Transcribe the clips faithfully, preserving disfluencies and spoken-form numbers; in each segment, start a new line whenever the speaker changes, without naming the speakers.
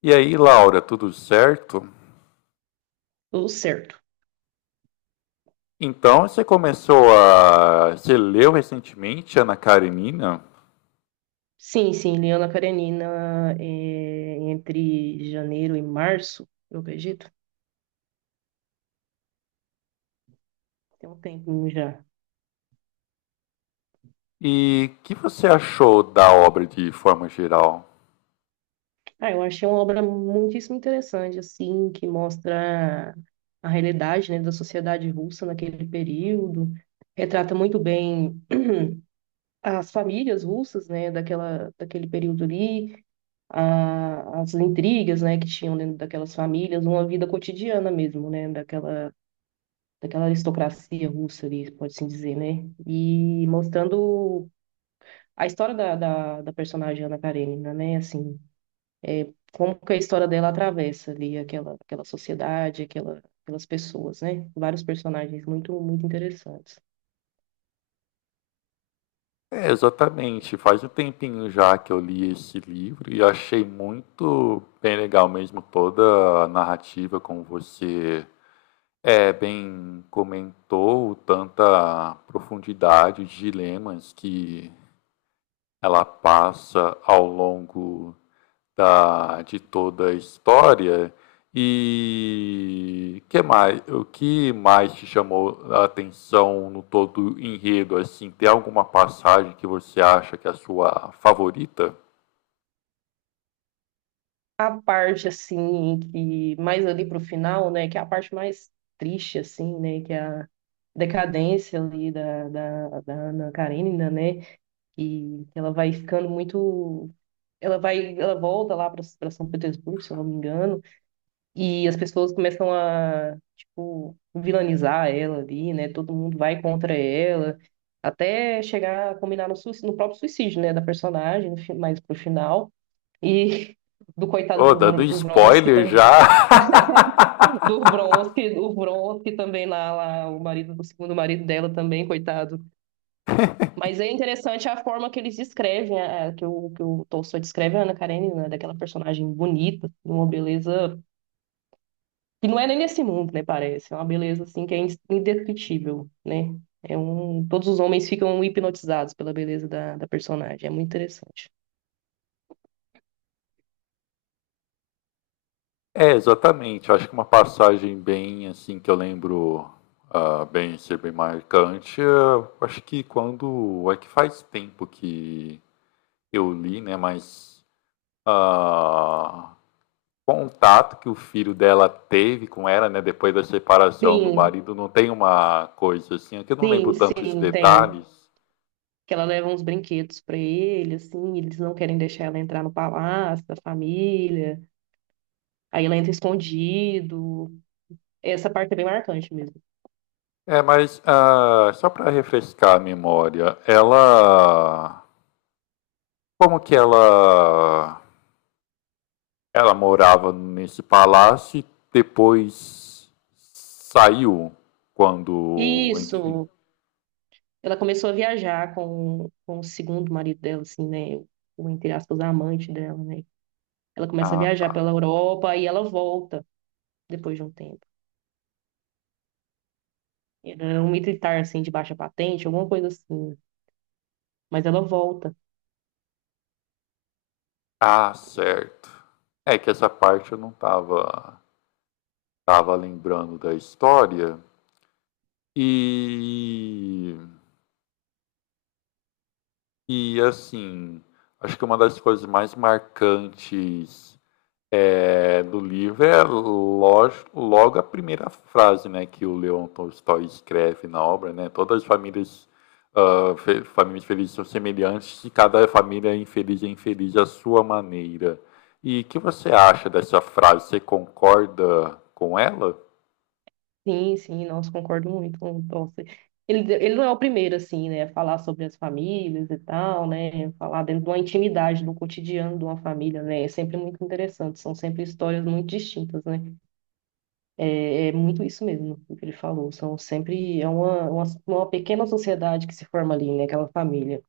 E aí, Laura, tudo certo?
Tudo certo.
Então, você começou a. Você leu recentemente Ana Karenina?
Sim, sim, Liana Karenina, é, entre janeiro e março, eu acredito, tem um tempinho já.
E o que você achou da obra de forma geral?
Ah, eu achei uma obra muitíssimo interessante, assim, que mostra a realidade, né, da sociedade russa naquele período, retrata muito bem as famílias russas, né, daquela, daquele período ali, a- as intrigas, né, que tinham dentro daquelas famílias, uma vida cotidiana mesmo, né, daquela daquela aristocracia russa ali, pode-se dizer, né? E mostrando a história da, da, da personagem Ana Karenina, né? Assim, como que a história dela atravessa ali aquela, aquela sociedade, aquela, aquelas pessoas, né? Vários personagens muito, muito interessantes.
É, exatamente. Faz um tempinho já que eu li esse livro e achei muito bem legal mesmo toda a narrativa, como você é, bem comentou, tanta profundidade de dilemas que ela passa ao longo da, de toda a história. E que mais, o que mais te chamou a atenção no todo enredo? Assim, tem alguma passagem que você acha que é a sua favorita?
A parte, assim, que mais ali pro final, né? Que é a parte mais triste, assim, né? Que é a decadência ali da, da, da Ana Karenina, né? E ela vai ficando muito. Ela vai, ela volta lá para São Petersburgo, se eu não me engano, e as pessoas começam a, tipo, vilanizar ela ali, né? Todo mundo vai contra ela, até chegar a combinar no suicídio, no próprio suicídio, né, da personagem, no fi- mais pro final. E do coitado
Oh,
do
dando
Bron- do Vronsky,
spoiler já!
tam- do Vronsky, o Vronsky também lá, lá, o marido, o segundo marido dela também, coitado. Mas é interessante a forma que eles descrevem, é, é, que o, que o Tolstói descreve a Ana Karenina, né, daquela personagem bonita, de uma beleza que não é nem desse mundo, né, parece. É uma beleza, assim, que é indescritível, né? É um, todos os homens ficam hipnotizados pela beleza da, da personagem. É muito interessante.
É, exatamente. Acho que uma passagem bem, assim, que eu lembro ah, bem ser bem marcante. Eu acho que quando. É que faz tempo que eu li, né? Mas. ah, Contato que o filho dela teve com ela, né, depois da separação do
Sim,
marido, não tem uma coisa assim, é que eu não lembro
sim,
tantos
sim, tem.
detalhes.
Que ela leva uns brinquedos pra ele, assim, e eles não querem deixar ela entrar no palácio da família. Aí ela entra escondido. Essa parte é bem marcante mesmo.
É, mas ah, só para refrescar a memória, ela como que ela ela morava nesse palácio e depois saiu quando, enfim.
Isso. Ela começou a viajar com, com o segundo marido dela, assim, né? O, o, entre aspas, amante dela, né? Ela começa a
Ah, tá.
viajar pela Europa e ela volta depois de um tempo. Era um militar, assim, de baixa patente, alguma coisa assim, né. Mas ela volta.
Ah, certo. É que essa parte eu não tava tava lembrando da história. E e assim, acho que uma das coisas mais marcantes eh, do livro é lógico, logo a primeira frase, né, que o Leon Tolstói escreve na obra, né? Todas as famílias, ah, fe- famílias felizes são semelhantes e cada família é infeliz é infeliz à sua maneira. E o que você acha dessa frase? Você concorda com ela?
Sim, sim, nossa, concordo muito com, nossa. Ele, ele não é o primeiro, assim, né? A falar sobre as famílias e tal, né? Falar dentro de uma intimidade, do cotidiano de uma família, né? É sempre muito interessante. São sempre histórias muito distintas, né? É é muito isso mesmo, o que ele falou. São sempre é uma, uma, uma pequena sociedade que se forma ali, né? Aquela família.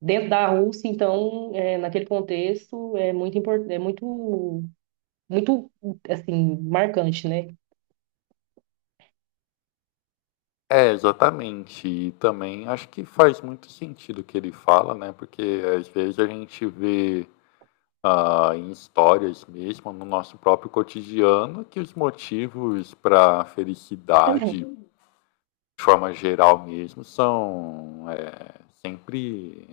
Dentro da Rússia, então, é, naquele contexto, é muito importante, é muito, muito, assim, marcante, né?
É, exatamente. E também acho que faz muito sentido o que ele fala, né? Porque às vezes a gente vê ah, em histórias mesmo, no nosso próprio cotidiano, que os motivos para felicidade, de forma geral mesmo, são é, sempre.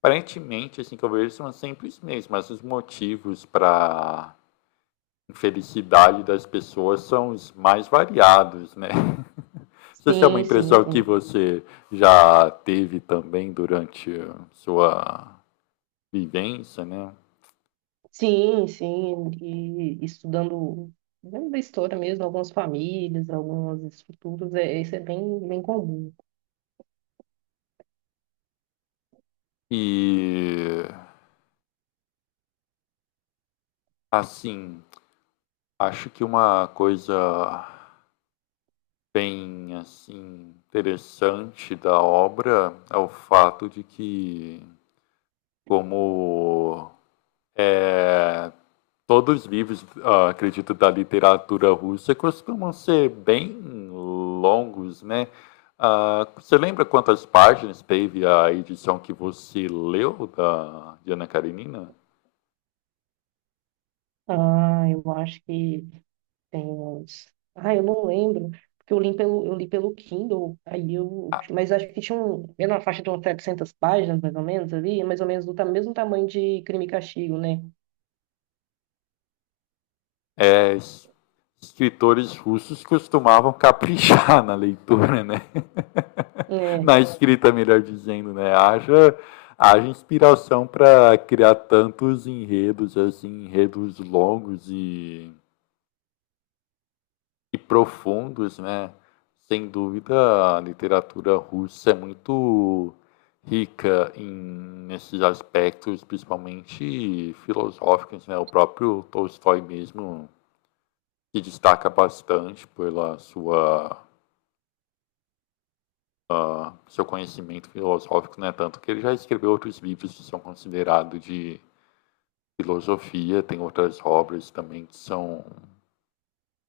Aparentemente, assim que eu vejo, são sempre os mesmos, mas os motivos para infelicidade das pessoas são os mais variados, né? Se essa é uma
Sim, sim,
impressão que
sim.
você já teve também durante sua vivência, né?
Sim, sim. E estudando, dentro da história mesmo, algumas famílias, algumas estruturas, é, isso é bem, bem comum.
E assim, acho que uma coisa bem assim interessante da obra é o fato de que como é todos os livros, ah, acredito, da literatura russa costumam ser bem longos, né? Ah, você lembra quantas páginas teve a edição que você leu da de Ana Karenina?
Ah, eu acho que tem uns. Ah, eu não lembro, porque eu li pelo, eu li pelo Kindle, aí eu.
Ah,
Mas acho que tinha um, era na faixa de umas setecentas páginas, mais ou menos, ali, mais ou menos do ta- mesmo tamanho de Crime e Castigo, né?
É, es- escritores russos costumavam caprichar na leitura, né?
É,
Na escrita, melhor dizendo, né? Haja, haja inspiração para criar tantos enredos, assim, enredos longos e E profundos, né. Sem dúvida, a literatura russa é muito rica em nesses aspectos, principalmente filosóficos, né. O próprio Tolstói mesmo se destaca bastante pela sua hã, seu conhecimento filosófico, né, tanto que ele já escreveu outros livros que são considerados de filosofia, tem outras obras também que são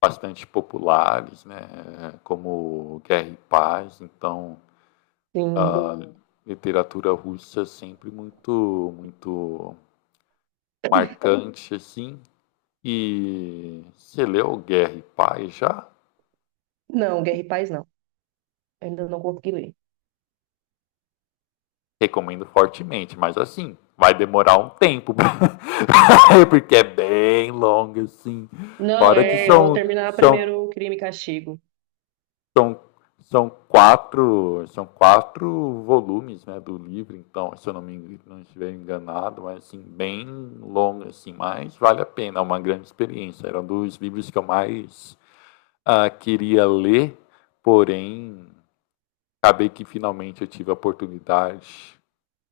bastante populares, né, como Guerra e Paz, então
sim.
a literatura russa é sempre muito, muito marcante, assim. E você leu Guerra e Paz já?
Não, Guerra e Paz não. Ainda não consegui ler.
Recomendo fortemente, mas assim, vai demorar um tempo, porque é bem longa, assim.
Não,
Fora que
é, eu vou
são,
terminar
são
primeiro o Crime e Castigo.
são, são, quatro, são quatro volumes, né, do livro, então, se eu não me não estiver enganado, mas assim, bem longo, assim, mas vale a pena, é uma grande experiência. Era um dos livros que eu mais ah, queria ler, porém, acabei que finalmente eu tive a oportunidade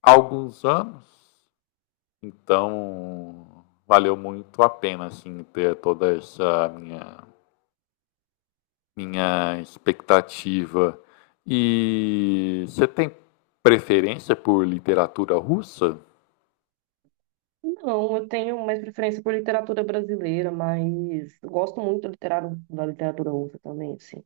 há alguns anos, então valeu muito a pena assim ter toda essa minha minha expectativa. E você tem preferência por literatura russa?
Não, eu tenho mais preferência por literatura brasileira, mas eu gosto muito da literatura, da literatura russa também, assim.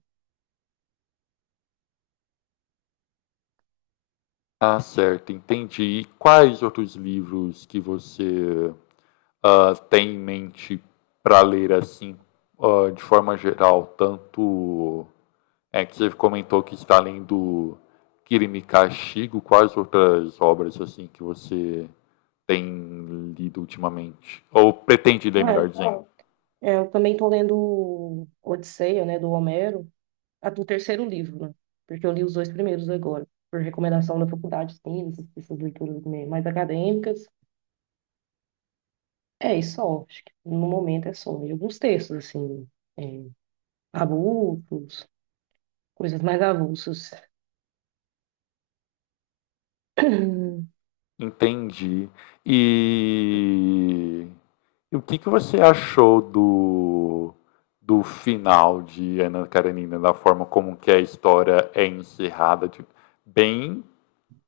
Ah, certo, entendi. E quais outros livros que você ah, tem em mente para ler assim, ah, de forma geral? Tanto é que você comentou que está lendo Kirimi Kashigo, quais outras obras assim que você tem lido ultimamente? Ou pretende ler,
É,
melhor dizendo?
é, eu também estou lendo Odisseia, né, do Homero. A do terceiro livro, né? Porque eu li os dois primeiros agora, por recomendação da faculdade, sim, essas leituras, né, mais acadêmicas. É isso só, acho que no momento é só. E alguns textos, assim, é, avulsos, coisas mais avulsas.
Entendi. E e o que que você achou do do final de Ana Karenina, da forma como que a história é encerrada, tipo, bem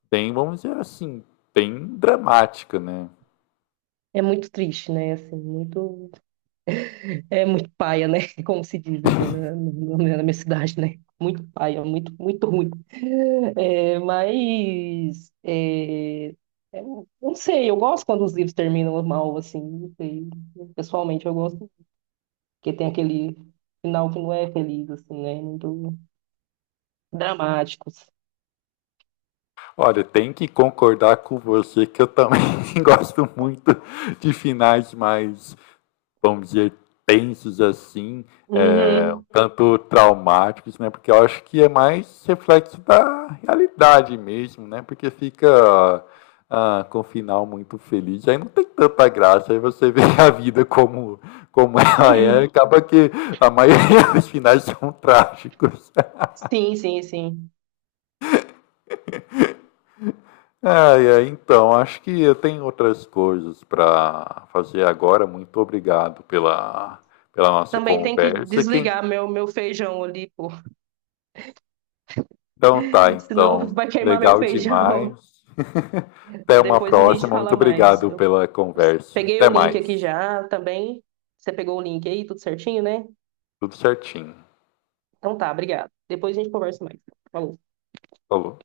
bem, vamos dizer assim, bem dramática, né.
É muito triste, né? Assim, muito... É muito paia, né? Como se diz aqui na, na, na minha cidade, né? Muito paia, muito, muito ruim. É, mas é, é, eu não sei, eu gosto quando os livros terminam mal, assim, não sei. Pessoalmente eu gosto, porque tem aquele final que não é feliz, assim, né? Muito dramáticos.
Olha, tem que concordar com você que eu também gosto muito de finais mais, vamos dizer, tensos assim, é, um
Uhum.
tanto traumáticos, né? Porque eu acho que é mais reflexo da realidade mesmo, né? Porque fica ah, com o final muito feliz, aí não tem tanta graça, aí você vê a vida como, como ela é, acaba que a maioria dos finais são trágicos.
Sim, sim, sim.
É, é, então, acho que eu tenho outras coisas para fazer agora. Muito obrigado pela, pela nossa
Também tem que
conversa. Quem,
desligar meu, meu feijão ali, pô.
então tá,
Senão
então.
vai queimar meu
Legal
feijão.
demais. Até uma
Depois a gente
próxima. Muito
fala mais.
obrigado
Eu
pela conversa.
peguei o
Até
link aqui
mais.
já também. Você pegou o link aí, tudo certinho, né?
Tudo certinho.
Então tá, obrigado. Depois a gente conversa mais. Falou.
Falou.